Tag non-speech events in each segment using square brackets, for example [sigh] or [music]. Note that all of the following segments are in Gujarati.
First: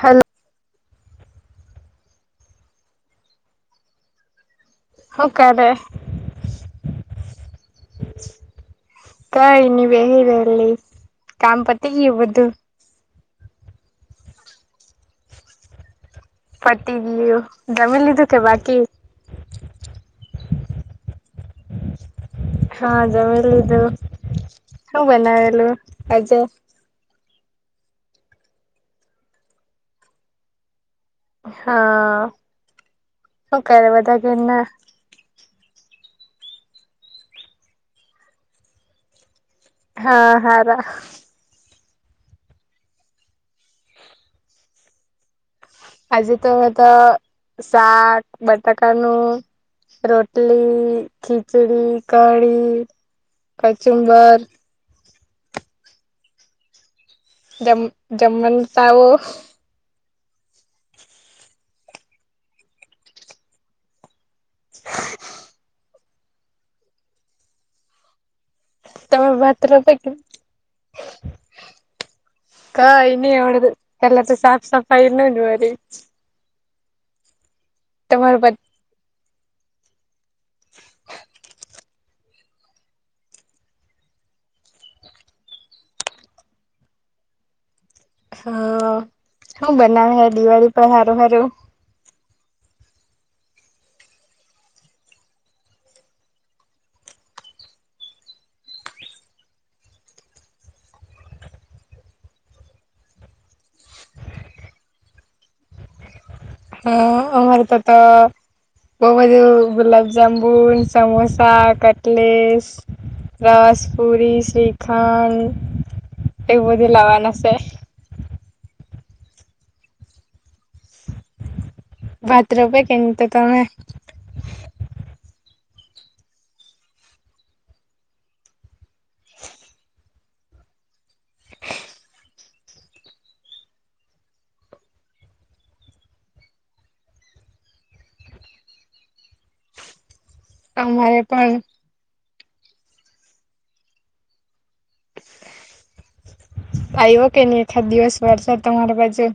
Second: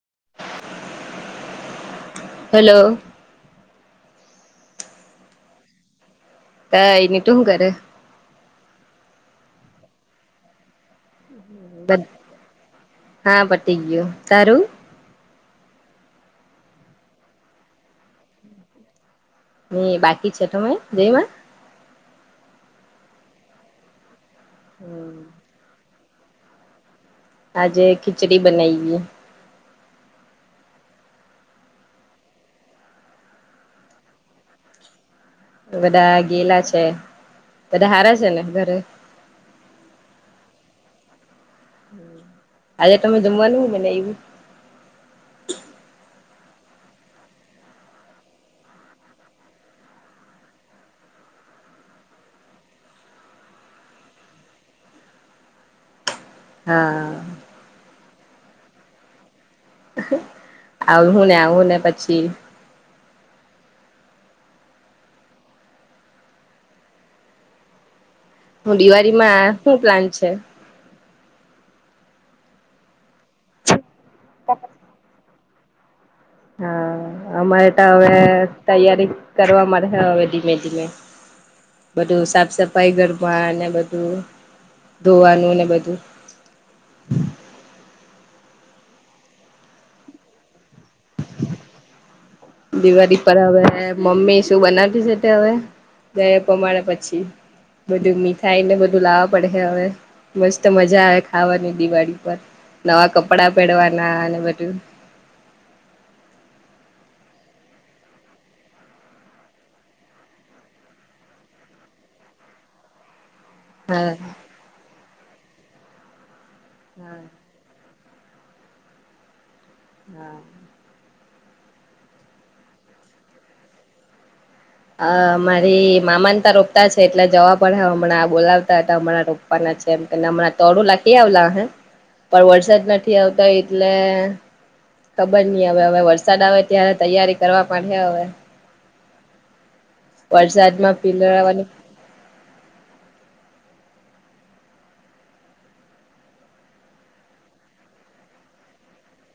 હલ હલો હું કરે? કઈ ની તું તું હું કરે? કઈ ની બેહી રેયલી કામ પતી ગયું બધું હા પટી ગયું તારું પટી ગયુ જમીન લીધું કે બાકી ની બાકી છે તમેં જઈમા હા, જમી લીધું શું, બનાવેલું આજે આજે, ખીચડી બનાઈ ગઈ. હા, શું કર્યારે બધા કેના બધા ગેલા છે, બધા હાર છેને, ઘરે હા, હારા આજે, તમે જમવાનું મને એું આજે, તો મે તો શાક બટાકાનું રોટલી, ખીચડી કઢી કચુંબાર હા. જમ, જમન તાવ હું, ને આવું ને પછી હું, દિવાળીમાં શું પ્લાન છે. કઈની એવડ, એલા સાફ સફાઈના હ હા, અમારે તો હવે તૈયારી કરવા માટે હવે મેધલે બધું સાફ સફાઈ ગરમા, ને બધું ધોવાનું ને બધું હ શું બનાવે, હે દિવાળી પણ હારુ, હારુ દિવાળી પર હવે મમ્મીશું બનાવી છે, તે હવે ગયા પ્રમાણે પછી, બધું મીઠાઈને બધું લાવવા પડે છે, હવે મસ્ત મજા આવે, ખાવાની દિવાળી પર નવા કપડા પહેરવાના, અને બધું હા, અમારે તો, તો બહ, બધું ગુલાબ જામુન, સમોસા, કટલીસ રવાસ હા પુરી શ્રીખાન એવું, બધું હા લાવવાના છે. હા બાથરૂપે કેમ, તો તમે અ મારી મામાને ત રોપતા છે, એટલે જવા પડ હ હમણાં બોલાવતા હતા, હમણાં રોપવાના એમ કે હમણાં, તોડું લખી આવલા હ પણ વરસાદ નથી, આવતા એટલે ખબર નહી, હવે હવે વરસાદ આવે ત્યારે તૈયારી કરવા પણ છે, હવે. વરસાદમા અમારે પણ પીલળવાની આવ્યો કે નહી, ખા દિવસ વરસા તમારા પાછુ.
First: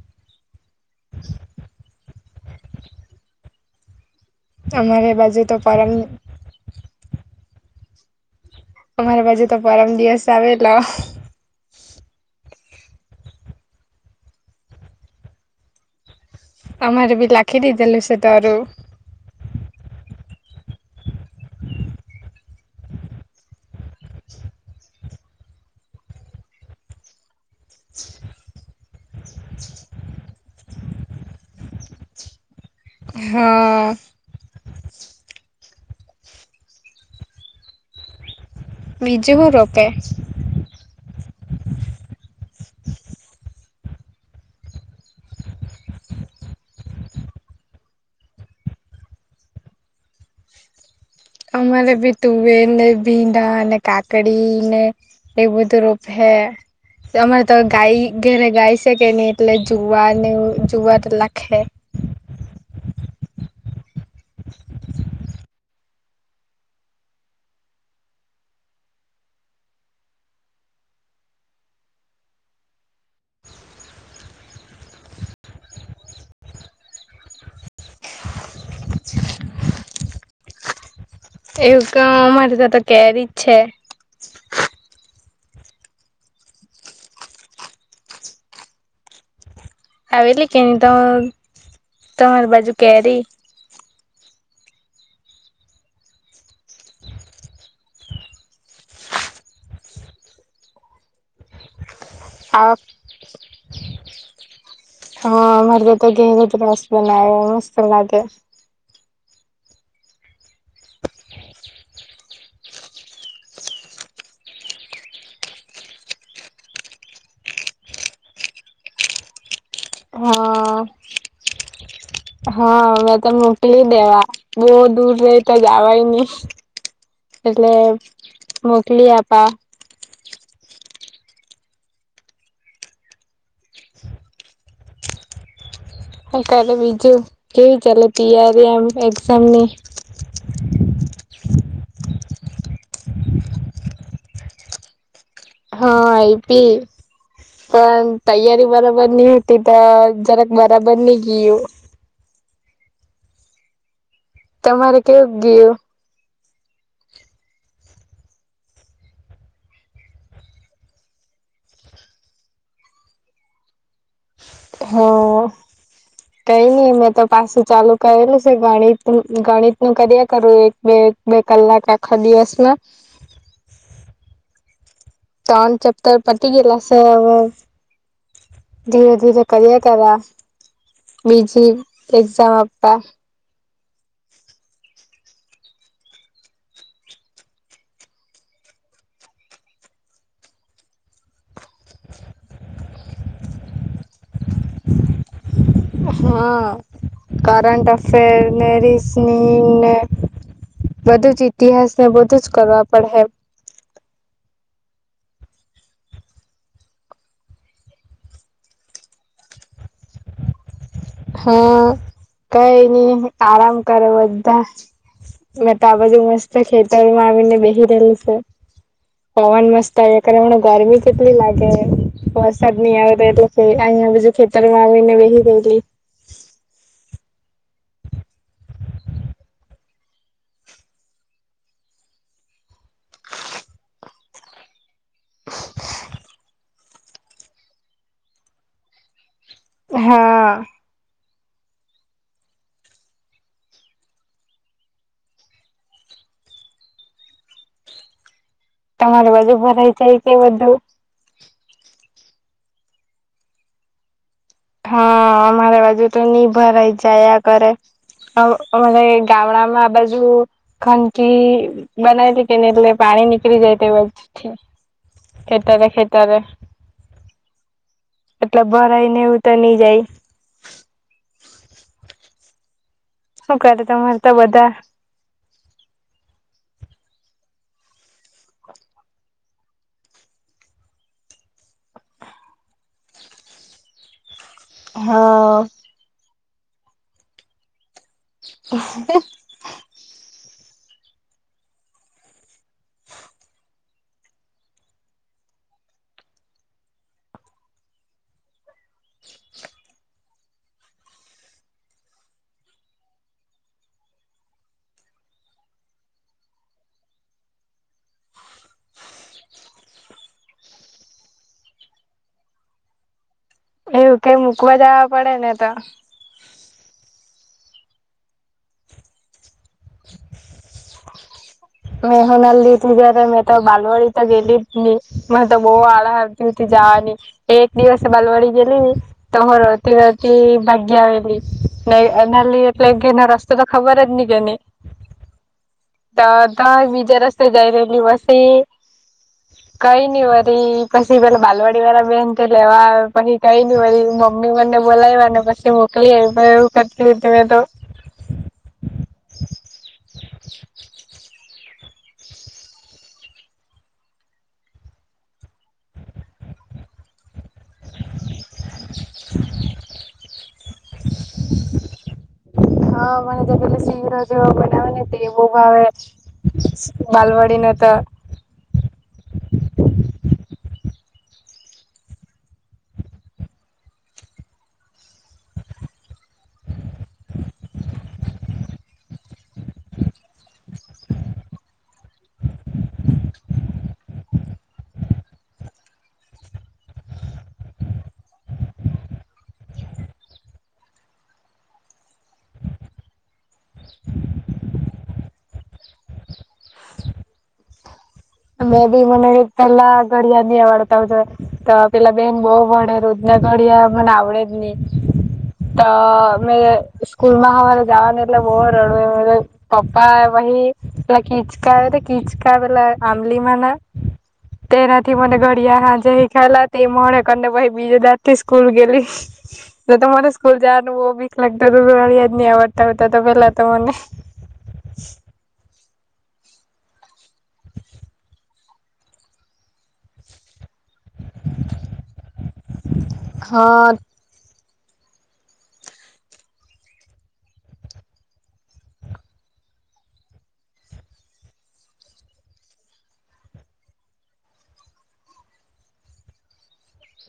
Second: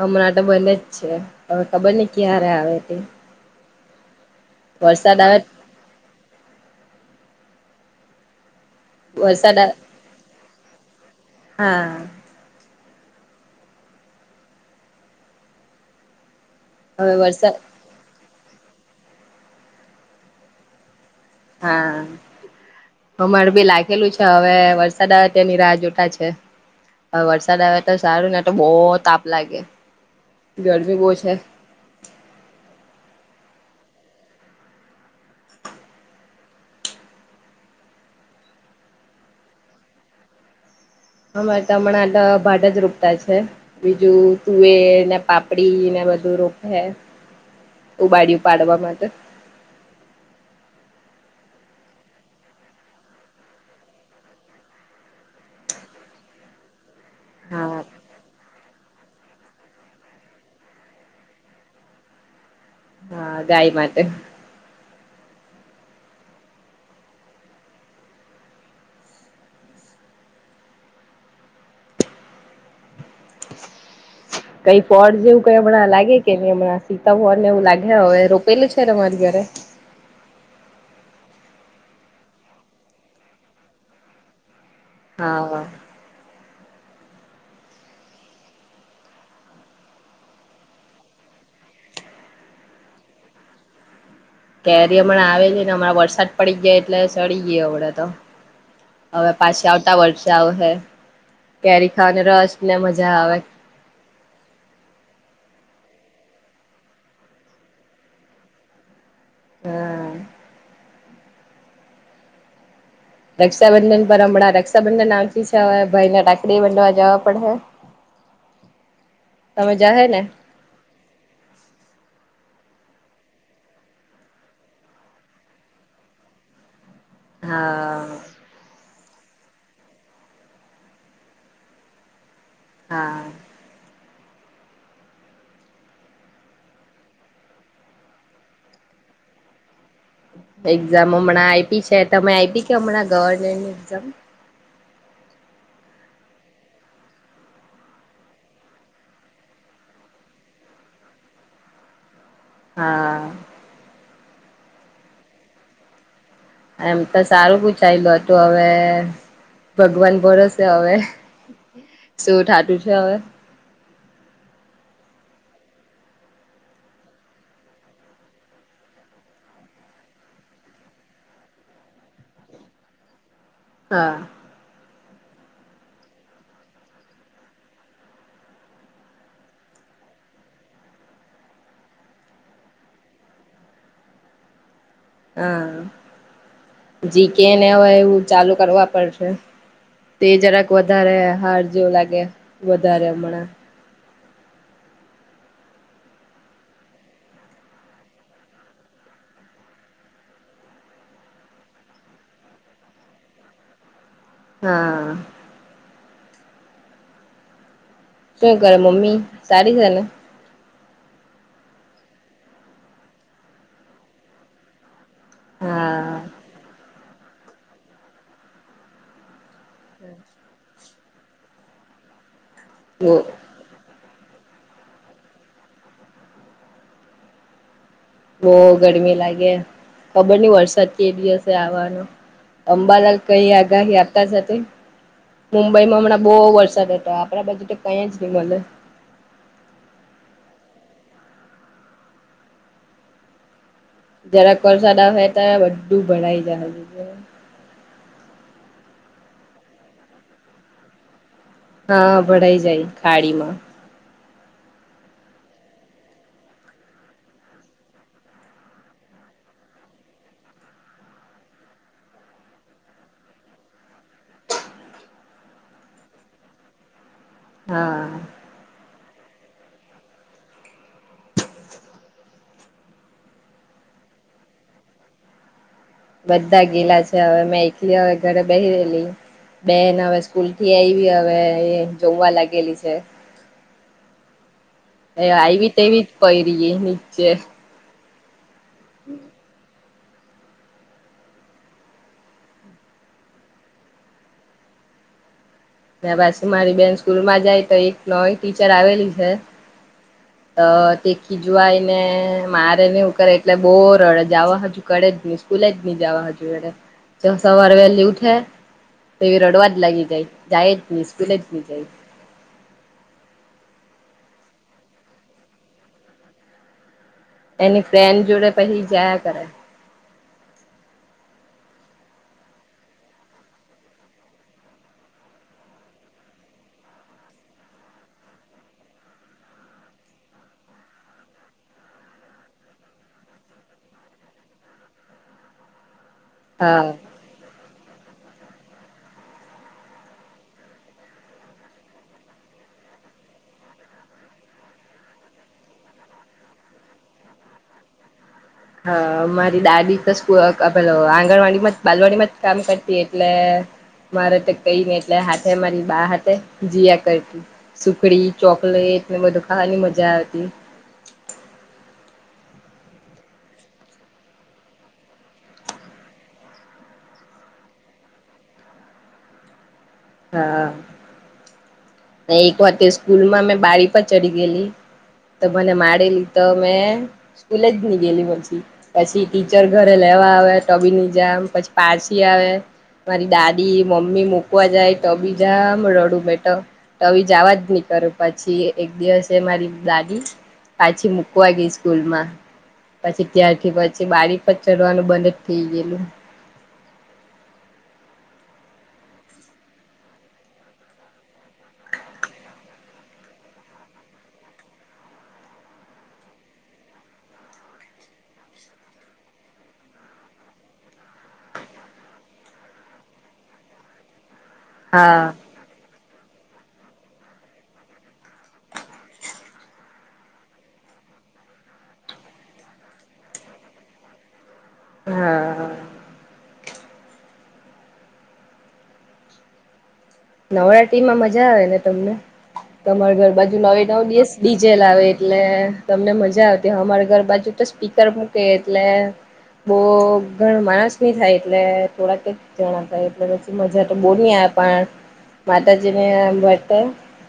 હમણાં ટબને જ છે, હવે તબરને ક્યારે આવે ત અમારે બાજે, તો પરમ અમારા બાજુ, વરસાદ તો આવે પરમ દિવસ આવેલો હા અમારે હવે બી વરસાદ લાખી, દ દલું સ તરું હા અમાર બી લાગેલું છે, હવે વરસાદ આવે તેંની રાહ જોતાા છે. હવે વરસાદ આવે, તો સારું ને તો બહુ તાપ લાગે ઘઢવી બહ જ છે. હા બીજૂ રપે અમારે તો હમણાંટ ભાટ જ રોપટ છે, બીજું તુવેર ને પાપડી ને બું રોપે ઉબાડયું, પાડવા માટે [inaudible] અમારે ભી તુવેર, ને ભીંડા ને કાકડી ને ખેત બધું રોપ હે તમારે તો હા ગાય ઘેરે ગાય સે સે કેન્ડનીટલે જોવાને જોવા તો લાખે હા ગાય માટે [inaudible] કઈ ફોલ જેવું કઈ હમણાં લાગે કે ન હમણાં સીતા [unintelligible] ને એવું લાગે હવે પેલુ છે ને મારી ઘરે એવું ક અમારે ત્યાંતો કેરીજ છે હા હ આવેલી કે ન તો તમારી બાજુ કેરી કેરી હમણાં આવે લી ને હમણાં વરસાદ પડી ગયા એટલે ચડી ગયો હડે તો હવે પાછી આવતા વર્ષે આવહે કેરી ને રસ ને આ મજા આવે હા મારે તો તો ઘેરે જ રસ બનાવો મસ્ત લાગે હ રક્ષાબંધન પર હમણાં રક્ષાબંધન આવતી છે હવે ભાઈને રાખડી બનધા જવા પડ હે જાહે ને હા હા મેં તો મોકલી દેવા બહ દૂર રહી તો જવાય નહી એટલે હા મોકલી આપા હા ક્યારે બીજું કેવી ચાલે તિયારી એમ એક્ઝામની એક્ઝામ હમણાં આઈપી છે તમે આઈપી કે હમણાં ગવર્મેન્ટની એક્ઝામ હા આઈપી પણ તૈયારી બરાબર નહી હોતી તો જરાક બરાબર ની ગિયું હા તમારે કેવું ગિયું એમ તો સારું પૂછાયલું હતું હવે ભગવાન ભરોસે હવે શું ઠાતું છે હવે હા કઈ નઈ મેં તો પાછું ચાલુ કરેલું છે ગણિત નુ ગણિત નું કર્યા કરું એક બે એક બે કલાક આખા દિવસમાં હા ત્રણ ચેપટર પતિ ગેલા સે હવે ધીરે ધીરે કર્યા કરા બીજી એક્ઝામ આપા હા જી કેને હોય એવું ચાલુ કરવા પડશે તે જરાક વધારે હાર જેવુ લાગે વધારે હમણાં [inaudible] હા કરન્ટન્ટ અફેર રિસીવ બધું જ ઇતિહાસ ને બધું જ કરવા પડે હા. શું કરે મમ્મી સારી છેને. હા કઈ નઈ આરામ કરે બધાજ મે તો આ બાજુ હા મસ્ત ખેતરમાં આવીને બેહી રહેલી સે પવન મસ્ત આવ્યા કરે ને ગરમી કેટલી લાગે વરસાદ ની આવે તો બહુ એટલે અહીયા બીજુ ખેતરમાં આવીને બેહી ગયેલી. બઉ ગરમી લાગે ખબર નહી વરસાદ કે દિવસે આવવાનો. અંબાલાલ કઈ આગાહી આપતા છે તે. મુંબઈમાં હમણાં બહુ વરસાદ હતો આપણા બાજું તો કઈ જ નહી મળે. હા. જરાક વરસાદ આવહે ત્યારે બધું ભરાઈ જાહે. તમારે બધું ભરાય જાય કે બધું હા ભડાઈ જાય ખાડીમાં હા અમારે બાજુ તો ની ભરાઈ જાયા કરે અ અમાર હે ગામડા માં આ બાજુ ખંનકી બનાવેલી કે ની એટલે પા ણી નીકળી જાય તે બાજુથી ખેતરે-ખેતરે. હા ને એવું તો ની જાય. શું કરે તમારે તા બધા? બધા ગેલા છે હવે મેં એકલી હવે ઘરે બેહી રહેલી. બેન હવે સ્કૂલથી આવી હવે જમવા લાગેલી છે હા. આયવી તેવી જ પયરી નીચે. હ પાછી મારી બેન સ્કૂલમાં જાય તો એક નવી ટીચર આવેલી છે. તે ખીજવાયને મારે ને એવું કરે એટલે બોવ રડે જાવા હજુ કડે જ ની સ્કૂ લે જ નહી જવા હજુ, સવારે વહેલી ઉઠે તો એ રડવા જ લાગી જાય. જાય જ ની સ્કૂલે જ નહી જાય. એવું કેઈ મૂકવા જવા પડે ને તો એની ફ્રેન્ડ જોડે પછી જાયા કરે. [inaudible] મેં હો નાલ્લી ઉત્તી ત્યારે મેં તો બાલવાડી તો ગેલી જ ની, મેં તો બહુ આળહ આવતી હતી જા એક દિવસ બાલવાડી ગેલી તો હો રડતી રડતી ભાગ્યા આવેલી. ન નાલ્લી એટલે ઘરનો રસ્તો તો ખબર જ નહી કેની. તો ત હા બીજા રસ્તે જઈ રહેલી પસી કઈ નઈ વરી પછી પેલા બાલવાડી વાળા બેન તો લેવા પછી કઈ નહી વળી મમ્મી મને બોલાવ્યાને પછી મોકલી આયપા એવું કરતી હતી મેં તો. હા મારી દાડી તો સ્કૂ પેલો આંગણવાડી માં જ બાલવાડીમાં જ કામ કરતી એટલે મારે તો કઈ ને એટલે હાથે મારી બા હાથે જીયા કરતી. સુખડી, ચોકલેટ ને બધું ખાવાની મજા આવતી. હા મને તો પેલો સિંરો જેવો બનાવે ને તે બોવ ભાવે. બાલવાડીને તો હા એક વખતે સ્કૂલમાં મેં બારી પર ચડી ગયેલી તો મને માડેલી તો મેં સ્કૂલે જ ની ગયેલી પછી પછી ટીચર ઘરે લે આવે તો બી ની જામ પછી, પાછી આવે મારી દાદી મમ્મી મૂકવા જાય તો બી જામ રડું મેં તો બી જાવા જ નહી કરુ પછી એક દિવસે મારી દા દી પાછી મૂકવા ગઈ સ્કૂલમાં પછી ત્યારથી પછી બારી પર ચઢવાનું બંધ જ થઈ ગયેલું. મે બી મને પેલા ઘડિયા નવાડતા હો છે તો પેલા બેન બહ વડે રુંજ ઘડિયા મને આવડે જ નહી તો મેં સ્કૂલમાં હરે જવાનું એટલે બહ રડું પપ્પા કહી એ કીચકા તો કીચ લા આંબલી ના તેનાથી હા મને ઘડિયા હાનજે હિ ખેલાતી મોડે કરીને પછી બીજે દાડથી સ્કૂલ ગેલી એટલે તો મરે સ્કૂલ જવાનું બો બી લગતા યાદ નહી આવડતા આવતા તો પેલા તો મને હા હા. નવરાત્રી માં મજા આવે ને તમને તમાર ઘર બાજુ નવે હા નવ દિવસ બ જે લાવે આવે એટલે તમને મજા આવતી અમારી ઘર બાજુ તો સ્પીકર મૂકે એટલે. બો ઘણ માણસ ની થાય એટલે થોડાક જ જણા થાય એટલે પછી મજા તો બો ની આ પણ માતાજી ને ભટ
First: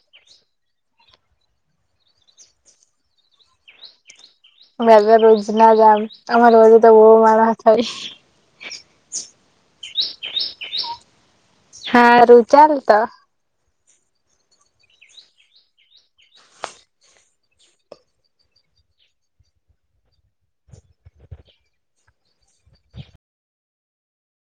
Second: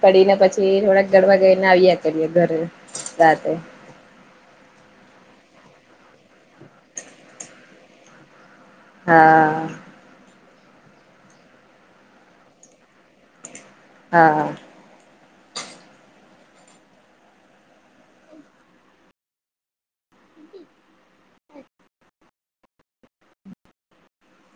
પડીને પછી થોડાક ગરવા ગઈને આવ્યા કરીએ ઘરે રાતે મેં ત રોજ ના જામ અમારે રોજે તો બો માર હાથ હોય હા હારુ ચાલ તો હા હા